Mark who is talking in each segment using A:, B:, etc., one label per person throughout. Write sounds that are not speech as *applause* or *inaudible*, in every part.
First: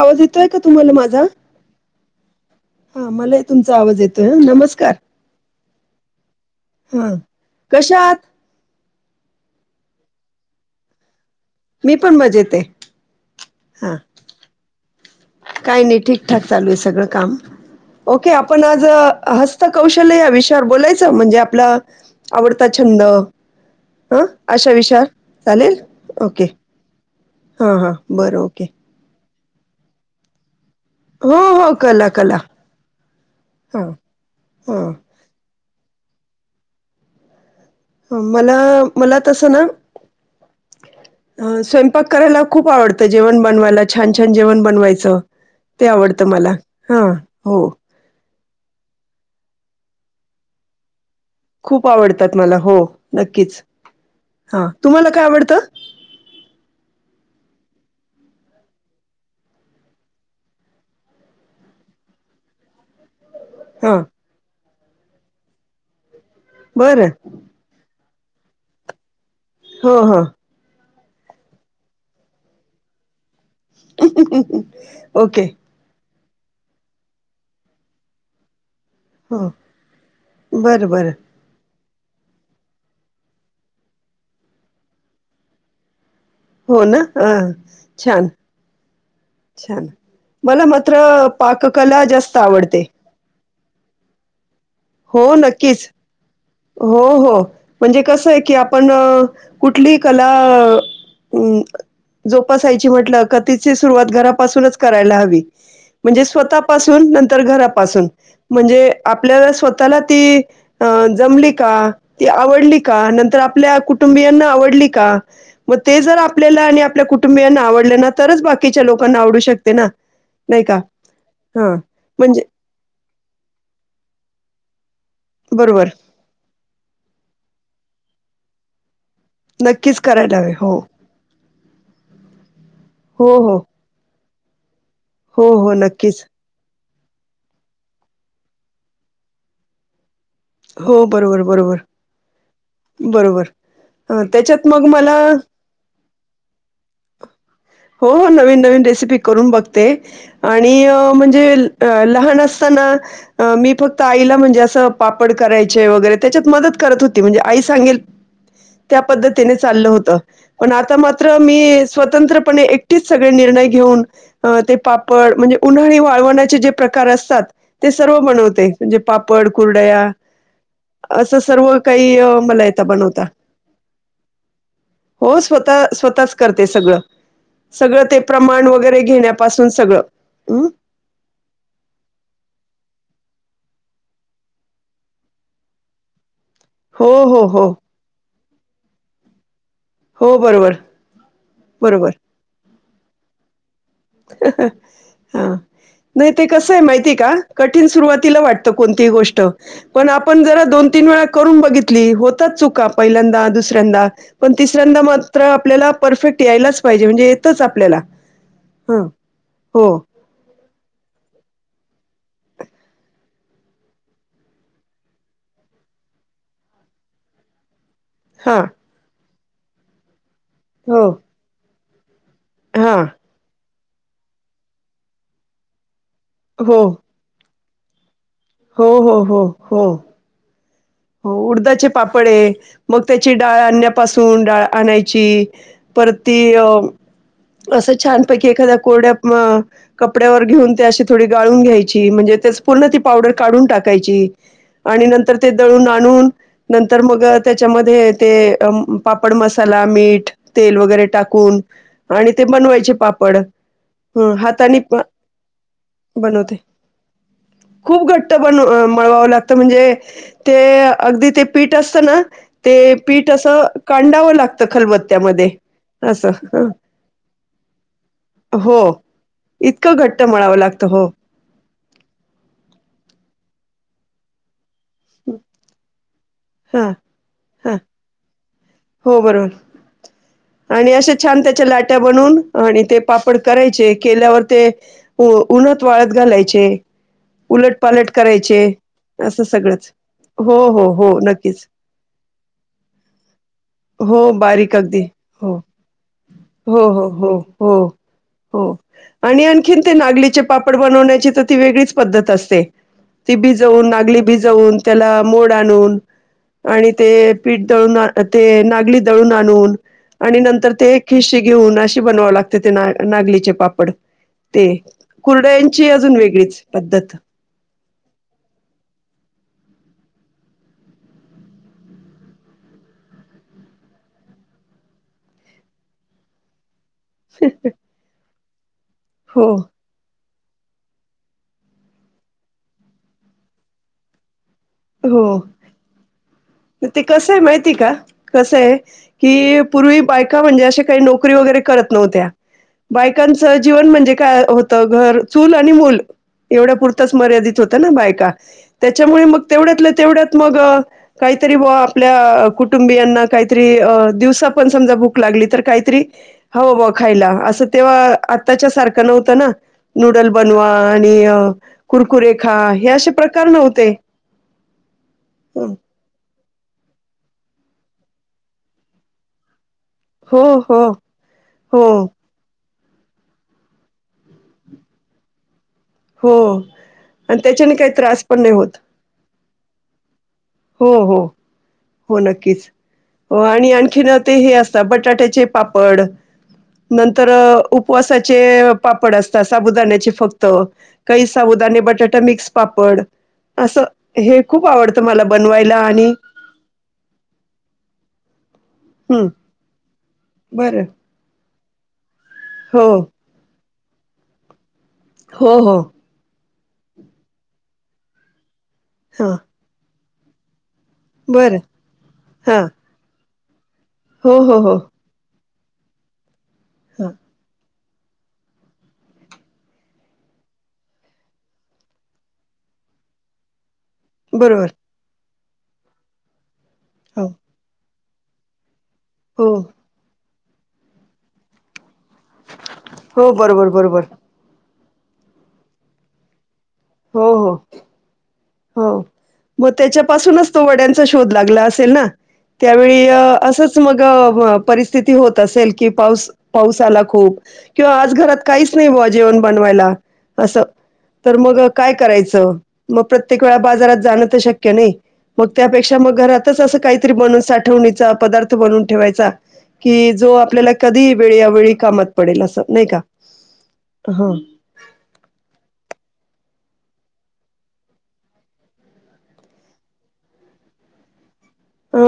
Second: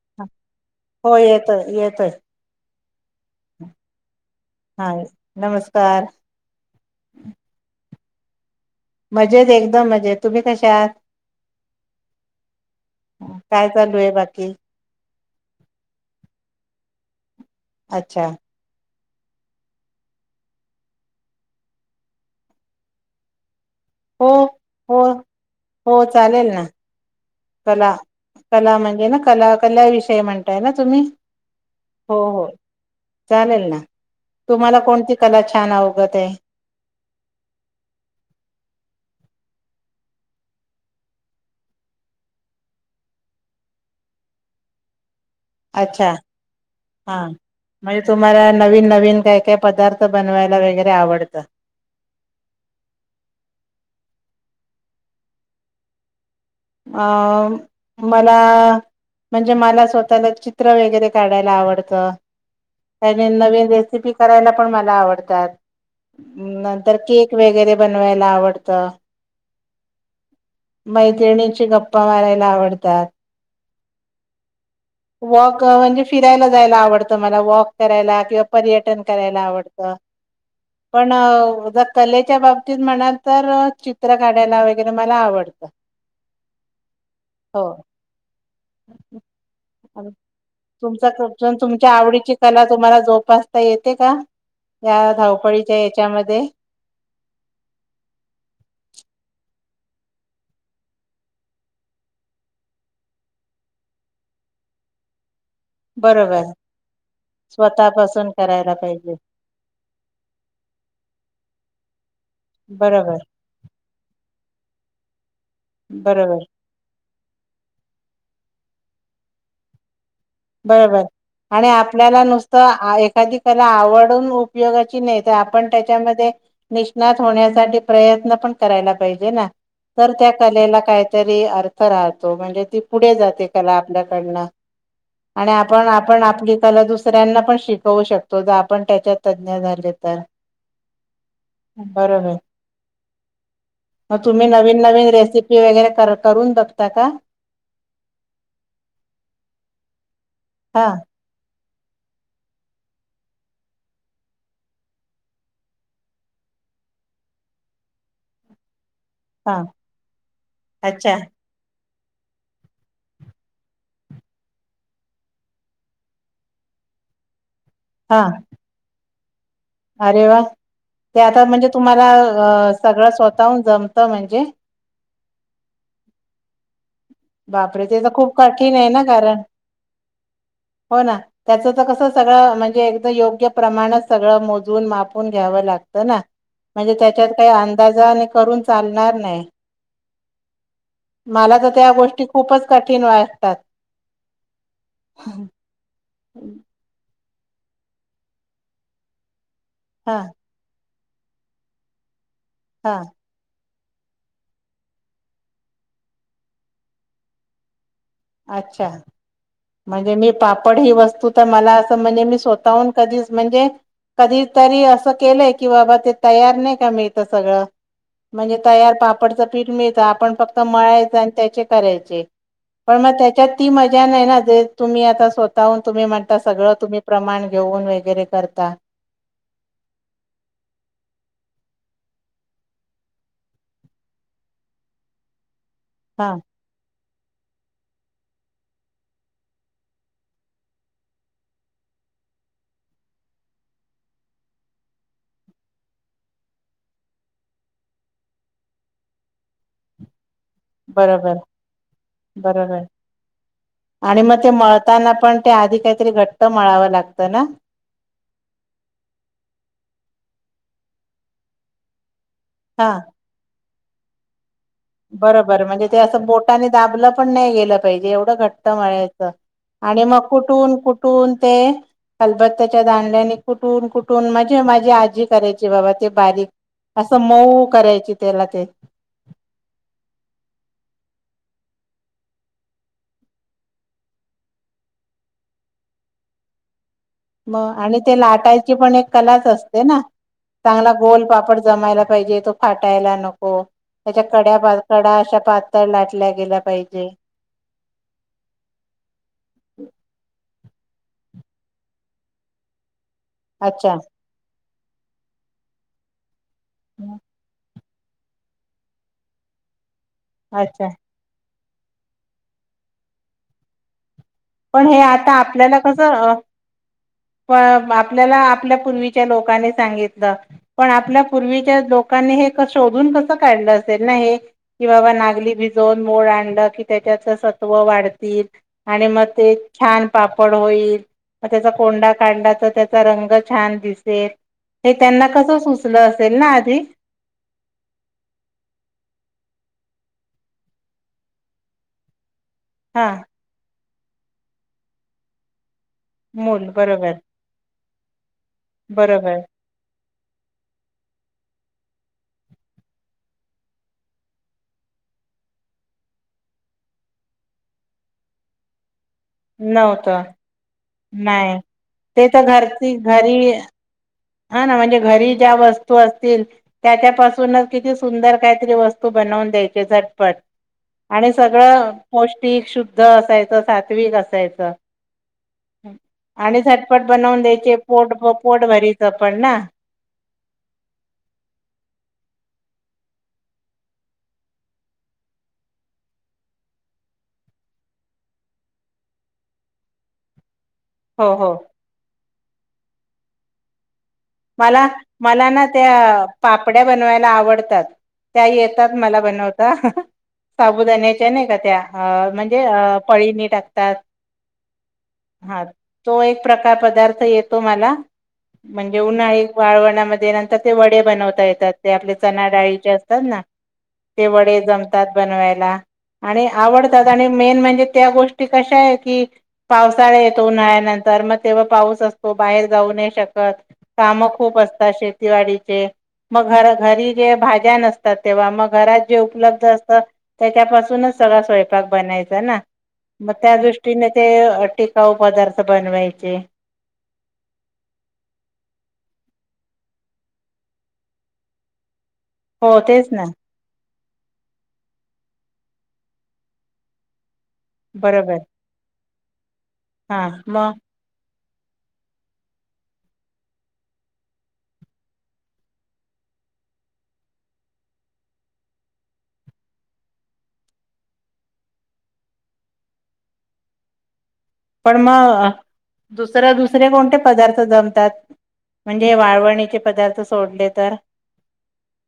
A: आवाज येतोय का, तुम्हाला
B: हो
A: माझा
B: येतोय येतोय
A: हा मला तुमचा आवाज येतोय ह
B: हा
A: नमस्कार
B: नमस्कार
A: हा कशात?
B: मजेत एकदम मजेत तुम्ही कश आहात?
A: मी पण मजेत आहे.
B: काय
A: हा
B: चालू आहे बाकी!
A: काही नाही ठीकठाक चालू आहे सगळं काम
B: अच्छा
A: ओके आप आपण आज हस्तकौशल्य या विषयावर बोलायचं म्हणजे आपला आवडता छंद, ह
B: हो
A: अशा
B: हो
A: विषयावर चालेल
B: हो
A: ओके.
B: चालेल ना
A: हां हां
B: कला
A: बरं ओके.
B: कला म्हणजे ना कला कला विषय म्हणत
A: हो कला
B: *unintelligible* हो
A: कला
B: हो चालेल ना
A: हां
B: तुम्हाला
A: हां
B: कोणती कला छान होगतेे.
A: मला मला तसं ना! स्वयंपाक करायला खूप आवडतं जेवण बनवायला छान छान जेवण बनवायचं. ते
B: अच्छा
A: आवडतं मला
B: हां!
A: हो
B: म्हणजे तुम्हाला नवीन नवीन काय काय पदार्थ बनवायला वगैरे आवडतं.
A: खूप आवडतात मला हो नक्कीच, हा तुम्हाला काय आवडतं?
B: अ मला, म्हणजे,
A: हा
B: रेसिपी करायला पण मला आवडतात, नंतर
A: बरं
B: केक वगैरे बनवायला आवडतं.
A: हो, हो.
B: मैत्रिणीचे गप्पा मारायला आवडतात.
A: *inaudible*
B: वॉक म्हणजे फिरायला जायला आवडतं मला, वॉक करायला किंवा पर्यटन करायला
A: हो
B: आवड
A: बरं बरं
B: पण, कलेच्या बाबतीत म्हणाल तर चित्र काढायला वगैरे मला आवडतं.
A: हो ना अ
B: हो
A: छान! छान मला मात्र
B: तुमचा तुमच्या
A: पाककला
B: आवडीची
A: जास्त
B: कला
A: आवडते
B: तुम्हाला जोपासता येते का या
A: हो
B: धावपळीच्या
A: नक्कीच
B: याच्यामध्ये
A: हो हो म्हणजे कसं आहे की आपण कुठली कला हम् जोपासायची म्हटलं कथीची सुरुवात घरापासूनच करायला हवी म्हणजे
B: बरोबर
A: स्वतःपासून नंतर घरापासून
B: स्वतःपासून करायला
A: म्हणजे
B: पाहिजे.
A: आपल्याला ला ती जमली काी आवडली का
B: बरोबर
A: नंतर आपल्या कु कबिना आव का
B: बरोबर
A: आपल्या कु कुटुंबियांना आवडल्या ना तरच बाकीच्या लोकांना आवडू शकते ना नाही का?
B: बरोबर आणि
A: हां,
B: आपल्याला
A: म्हणजे
B: नुसतं एखादी कला आवडून उपयोगाची नेत आपण
A: बरोबर.
B: त्याच्यामध्ये निष्णात होण्यासाठी प्रयत्न पण करायला पाहिजे ना
A: नक्कीच
B: तर त्या
A: करायला हवे. हो.
B: कलेला काहीतरी अर्थ राहतो म्हणजे ती पुढे
A: हो,
B: जाते
A: हो.
B: कला आपल्याकडनं
A: हो,
B: आणि
A: हो.
B: आपण आपण
A: नक्कीच.
B: आपली कला दुस दुसऱ्यांना पण शिकवू शकतो ज आपण त्याच्यात तज्ञ झाले तर
A: हो बरोबर बरोबर
B: बरोबर
A: बरोबर
B: मग तुम्ही
A: त्याच्यात
B: नवीन
A: मग
B: नवीन
A: मला
B: रेसिपी वगैरे कर करून बघता का
A: हो हो नवीन नवीन रेसिपी करून बघते आणि
B: हा
A: म्हणजे अ लहान असताना मी फक्त आईला म्हणजे असं पा ड करायचे वगैरे त्याच्यात मदत करत होती म्हणजे आई सांगेल त्या पद्धतीने
B: हा
A: चाललं होत पण आता
B: अच्छा
A: मात्र मी स्वतंत्रपणे एकटीच सगळे निर्णय घेऊन अ ते पापड म्हणजे उन्हाळी वाळवण्याचे जे प्रकार असतात ते सर्व
B: हा
A: बनवते म्हणजे पापड कुर्डया
B: अरे वा ते आता म्हणजे तुम्हाला
A: अ, मला येतं
B: सगळं
A: बनवता.
B: स्वतःहून जमत म्हणजे
A: हो स्वतः स्वतःच करते सगळं
B: बापरे
A: सगळं
B: तर
A: ते
B: खूप
A: प्रमाण
B: कठीण आहे
A: वगैरे
B: ना कारण
A: घेण्यापासून सगळं.
B: हो ना त्याच तर कसं सगळं म्हणजे एक योग्य प्रमाणात सगळं मोजून मापून घ्यावं लागतं ना म्हणजे
A: हो,
B: त्याच्यात
A: हो,
B: काही
A: हो.
B: अंदाज आणि करून चालणार नाही.
A: हो, बरोबर,
B: मला तर त्या
A: बरोबर.
B: गोष्टी खूपच कठीण वाटतात.
A: हा नाही ते कसं आहे माहितीय का? कठीण सुरुवातीला वाटत कोणती गोष्ट पण
B: हा
A: आपण जरा दोन तीन वेळा करून बघितली होता चुका
B: हा
A: पहिल्यांदा दुस यंदा पण तिसऱ्यांदा मात्र आपल्याला परफेक्ट यायलाच पाहिजे म्हणजे येतच आपल्याला.
B: अच्छा
A: हं, हो,
B: म्हणजे मी पाप ड ही वस्तू तर मला असं म्हणजे मी स्वतःहून कधीच म्हणजे कधी तरी असं केलंय की बाबा ते तयार नाही का मिळत सगळं. म्हणजे
A: हां,
B: तयार पापडचं पीठ मिळत आपण फक्त
A: हो,
B: मळायचं आणि त्याचे करायचे. पण
A: हां,
B: मग त्याच्यात ती मजा नाही ना जे तुम्ही आता स्वतःहून तुम्ही म्हणता सगळं
A: हो,
B: तुम्ही प्रमाण घेऊन वगैरे करतात.
A: हो हो हो हो हो उडदाचे पापड आहे मग त्याची डाळ आणण्यापासून डाळ आणायची
B: हा
A: परती अ असं छानपैकी एखाद्या कोरड्या अ कपड्यावर घेऊन ते अशी थोडी गाळून घ्यायची म्हणजे त्या पूर्ण ती पावडर काढून टाकायची आणि नंतर ते दळून आणून नंतर मग त्याच्यामध्ये ते पापड मसाला मीठ तेल वगैरे
B: बरोबर
A: टाकून आणि ते
B: बरोबर
A: बनवायचे पापड.
B: आणि
A: हं,
B: मग ते
A: हातानी प
B: मळताना पण ते आधी काहीतरी घट्ट
A: बनवते.
B: मळावं लागतं ना?
A: खूप घट्ट बन मळवावं लागतं म्हणजे ते अगदी ते पीठ असतं ना
B: हा
A: ते पीठ असं कांडावं लागतं खलबत्यात
B: बरोबरं म्हणजे ते असं बोटाने दाबलं पण नाही गेलं पाहिजे एवढं घट्ट
A: हो
B: मळायचं.
A: इतकं
B: आणि
A: घट्ट
B: मग
A: मळावं
B: कुठून
A: लागतं हो.
B: कुठून ते खालबत्ताच्या दांड्याने कुठून कुठून म्हणजे माझी आजी करायची बाबा ते बारीक.
A: हा.
B: असं मऊ
A: हा
B: करायची त्याला ते.
A: हो बरोबर. आणि अशे छान त्याच्या लाट्या बनवून आणि ते पापड करायचे केल्यावर ते उन्हात वाळात घालायचे.
B: मग
A: उलट
B: आणि
A: पालट
B: ते
A: करायचे
B: लाटायची पण एक
A: असं
B: कलाच असते
A: सगळंच
B: ना.
A: हो हो
B: चांगला
A: हो
B: गोलपापड
A: नक्कीच
B: जमायला पाहिजे तो फाटायला नको. त्याच्या
A: हो बारीक
B: कड्या
A: अगदी
B: कडा अशा
A: हो
B: पातळ लाटल्या गेला
A: हो
B: पाहिजे.
A: हो हो हो. हो आणि आणखीन ते नागलीचे पापड बनवण्याची तर ती वेगळीच पद्धत असते. ती भिजवून
B: अच्छा.
A: नागली भिजवून त्याला मोड आणून आणि ते पीठ दळून ते नागली दळून आणून आणि नंतर
B: अच्छा
A: ते खिशी घेऊन अशी बनवाव लागते ते ना नागलीचे पापड ते
B: पण हे आता
A: कुर्ड्यांची अजून वेगळीच पद्धत.
B: प आपल्याला आपल्या पूर्वीच्या लोकांनी सांगितलं. पण आपल्या पूर्वीच्या लोकांनी हे शोधून कसं काढलं असेल ना हे. कि बाबा नागली भिजून मोड आणलं कि त्याच्याच सत्व वाढतील आणि मग
A: हो
B: ते छान पापड होईल मग त्याचा कोंडा काढला त्याचा रंग छान दिसेल. हे त्यांना
A: हो
B: कसं सुचलं असेल ना आधी?
A: ते कसं आहे माहिती का कसं आहे. कि पूर्वी बायका म्हणजे आश्या काही नोकरी वगैरे करत नव्हत्या.
B: हा
A: बायकांचं जीवन म्हणजे काय होतं घर चूल आणि मूल
B: मूल
A: एवढ्या
B: बरोबर
A: पुुरताच मर्यादित होत ना बायका त्याच्यामुळे
B: बरोबर
A: मग तेवढ्यात तेवढ्यात मग काहीतरी व आपल्या कुटुंबियांना काहीतरी दिवसा पण समजा भूक लागली तर काहीतरी हो खायला असं तेव्हा आत्ताच्या सारखं नव्हतं ना
B: नव्हतं
A: नूडल बनवा. आणि
B: नाही ते तर
A: कुरकुरेखा हे
B: घरची
A: असे
B: घरी
A: प्रकार नव्हते.
B: हा ना म्हणजे घरी ज्या वस्तू असतील त्याच्यापासूनच किती सुंदर काहीतरी वस्तू बनवून द्यायचे पट
A: हो हो
B: आणि
A: हो
B: सगळं पौष्टिक शुद्ध असायचं सात्विक असायचं.
A: हो
B: आणि झटपट
A: आणि
B: बनवून
A: त्याच्याने
B: द्यायचे
A: काही
B: पोट
A: त्रास पण नाही
B: पोट
A: होत
B: भरीच पण ना.
A: हो हो. हो नक्कीच हो आणि आणखीन ते हे असत बटाट्याचे पापड. नंतर उपवासाचे पापड असतात साबुदाण्या्याचे फक्त. काही
B: हो हो
A: साबुदाणे बटाटा मिक्स पापड असं हे खूप आवडतं मला बनवायला आणि
B: पापड्या बनवायला आवडतात त्या येतात मला
A: हं,
B: बनवता.
A: बरं.
B: साबुदाान्याच्या नाही का त्या म्हणजे
A: हो,
B: पळीनी टाकतात.
A: हो,
B: हा
A: हो.
B: तो एक प्रकार पदार्थ येतो मला, म्हणजे घेऊन
A: हां,
B: आहे वाळवणामध्ये नंतर ते वडे बनवता
A: बरं.
B: येतात ते आपले चणा
A: हां.
B: डाळीचे असतात ना. ते
A: हो, हो,
B: वडे
A: हो.
B: जमतात बनवायला आणि आवडतात
A: हां,
B: आणि मेन म्हणजे त्या गोष्टी कशा आहे की पावसाळा येतो उन्हाळ्यानंतर मग तेव्हा पाऊस असतो बाहेर जाऊ नाही शकत. काम खूप
A: बरोबर.
B: असतात शेतीवाडीचे मग घर घरी
A: हो,
B: जे भाज्या नसत तेव्हा मग घरात जे
A: हो,
B: उपलब्ध असत त्याच्यापासूनच सगळा स्वयंपाक बनायच. च ना,
A: हो.
B: मग त्या
A: बरोबर, बरोबर.
B: दृष्टीने ते टिकाऊ पदार्थ बनवायचे.
A: हो हो. हो मग त्याच्यापासूनच तो वड्यांचा शोध लागला असेल ना.
B: हो
A: त्यावेळी
B: तेच ना
A: असंच मग परिस्थिती होत असेल की पाऊस पाऊस आला खूप किंवा आज
B: बरोबर
A: घरात काही नाही भा जेवण बनवायला
B: हा
A: असं
B: मग
A: तर मग काय करायचं? मग प्रत्येक वेळा बाजारात जाणं तर शक्य नाही मग त्यापेक्षा मग घरातच असं काहीतरी बनून साठवणीचा पदार्थ बनवून ठेवायचा. कि जो आपल्याला कधी वेळ अवेळी कामात पडेल असं नाही का, हो
B: पण म दुसऱ्या दुसऱ्या कोणत्या पदार्थ जमतात? म्हणजे हे वाळवणीचे पदार्थ सोडले तर
A: अ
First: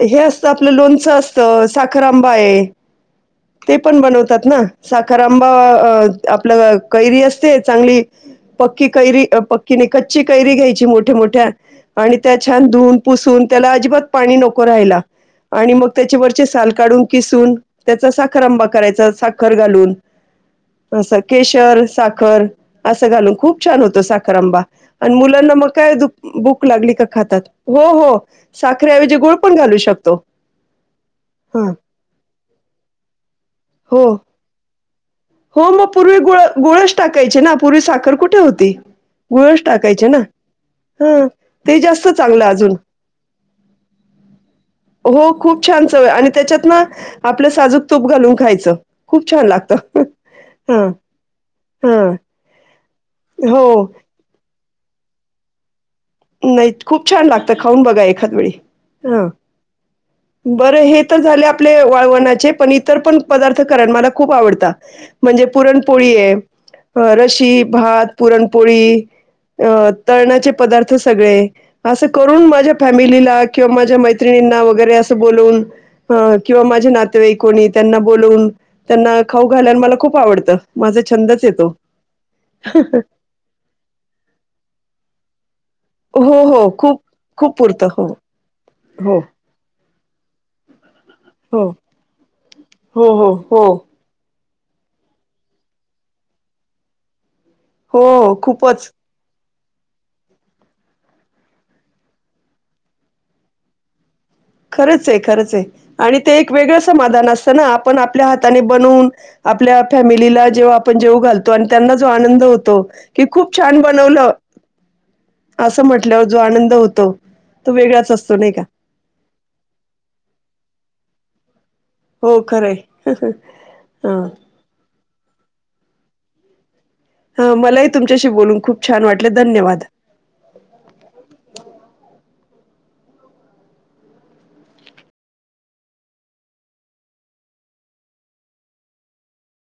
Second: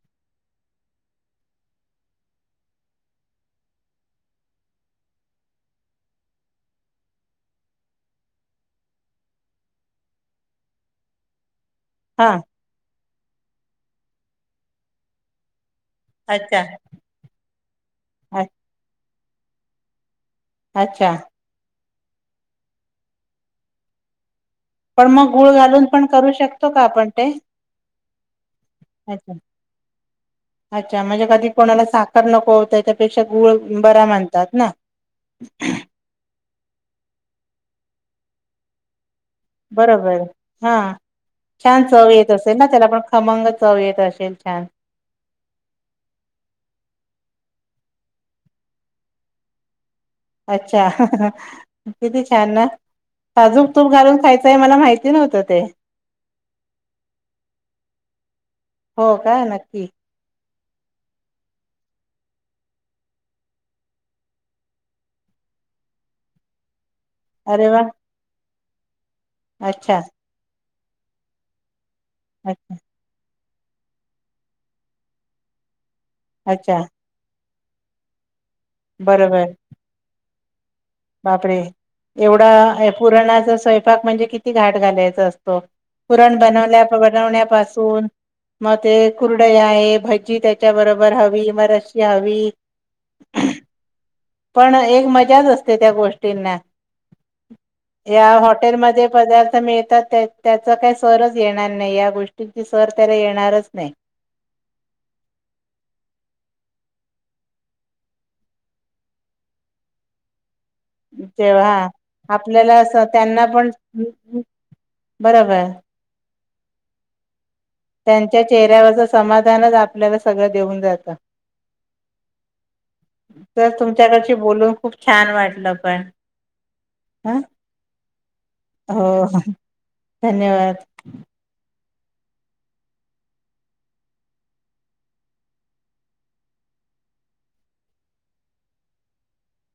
A: हे असतं आपलं लोणचं असतं साखर आंबा आहे ते पण बनवतात ना साखर आंबा आपलं कैरी असते चांगली पक्की कैरी पक्कीने कच्ची कैरी घ्यायची मोठ्या, मोठ्या आणि
B: हा
A: त्या छान धुऊन पुसून त्याला अजिबात पाणी नको रायला आणि मग त्याच्यावररचे
B: अच्छा
A: साल काढून किसून त्याचा साखर आंबा करायचा साखर घालून तंस
B: अच्छा
A: केशर, साखर असं घालून खूप छान होतो साखरांंबा
B: पण
A: आणि
B: गुळ
A: मुलांना मग
B: घालून
A: काय
B: पण करू
A: भूक
B: शकतो
A: लागली का
B: आपण ते
A: खातात हो, हो साखरऐजी गुळ
B: अच्छा
A: पण घालू शकतो
B: अच्छा म्हणजे कधी
A: हा
B: कोणाला साखर नको होता याच्यापेक्षा गुळ बरा
A: हो
B: म्हणतात ना
A: हो मग पूर्वी गुळ गुळच टाकायचे ना पूर्वी साखर कुठे होती. गुळच टाकायचे ना
B: बरोबर हा!
A: ते
B: छान
A: जास्त
B: चव येत
A: चांगलं
B: असेल ना
A: अजून
B: त्याला पण, खमंग चव येत असेल छान!
A: हो खूप छान चवय आणि त्याच्यात ना आपलं साजूक तूप घालून खायचं खूप छान लागतं ह
B: अच्छा
A: ह
B: किती छान ना
A: हो
B: साजूक तूप घालून खायचं मला माहिती नव्हतं ते
A: नाही खूप छान! लागत खाऊन बघा एखाद वेळी
B: हो
A: हा
B: का नक्की
A: बरं हे तर झाले आपले वळवणाचे पण इतर पण पदार्थ करा मला खूप आवडता म्हणजे पुरणपोळी आहे अ, रशी
B: अरे वा
A: भात पुरणपोळी अ
B: अच्छा
A: तरळणाचे पदार्थ सगळे असं करून माझ्या
B: अच्छा
A: फॅमिलीला किंवा माझ्या मैत्रिणींना वगैरे असं बोलवून ह किंवा
B: अच्छा
A: माझे नातेवाई कोणी त्यांना बोलवून त्यांना
B: बरोबर
A: खाऊ घालायन मला खूप आवडत.
B: बापरे! एवढा पुराणाचा स्वयंपाक म्हणजे किती घाट घालायच असतो. पुरण
A: हो, हो
B: बनवल्या
A: खूप खूप पुरतं हो,
B: बनवण्यापासून मग ते
A: हो,
B: कुर ड आहे भजी त्याच्या बरोबर हवी
A: हो,
B: मरशी हवी
A: हो हो हो
B: पण एक मजाच असते त्या गोष्टींना
A: हो
B: या
A: खूपच
B: हॉटेलमध्ये पदार्थ मिळतात त्याचा काही सरच येणार नाही या गोष्टींची सर त्याला येणारच नाही!
A: खरंच आहे खरंच आहे आणि ते एक वेगळं समाधान असतं ना आपण आपल्या हाताने बनवून आपल्या फॅमिलीला जेवा आपण जेऊ घालतो आणि
B: तेव्हा
A: त्यांना जो आनंद
B: आपल्याला
A: होतो
B: असं
A: की
B: त्यांना
A: खूप
B: पण
A: छान बनवलं
B: बरोबर.
A: असं म्हटल्यावर जो आनंद होतो तो वेगळाच असतो
B: त्यांच्या
A: नाही का
B: चेहऱ्यावरचं समाधानच आपल्याला सगळं देऊन जातं
A: हो खरंय
B: तर
A: हा
B: तुमच्याकडशी बोलून खूप छान वाटलं पण! ह
A: हा मलाही तुमच्याशी बोलून खूप छान
B: हो
A: वाटले धन्यवाद!
B: धन्यवाद!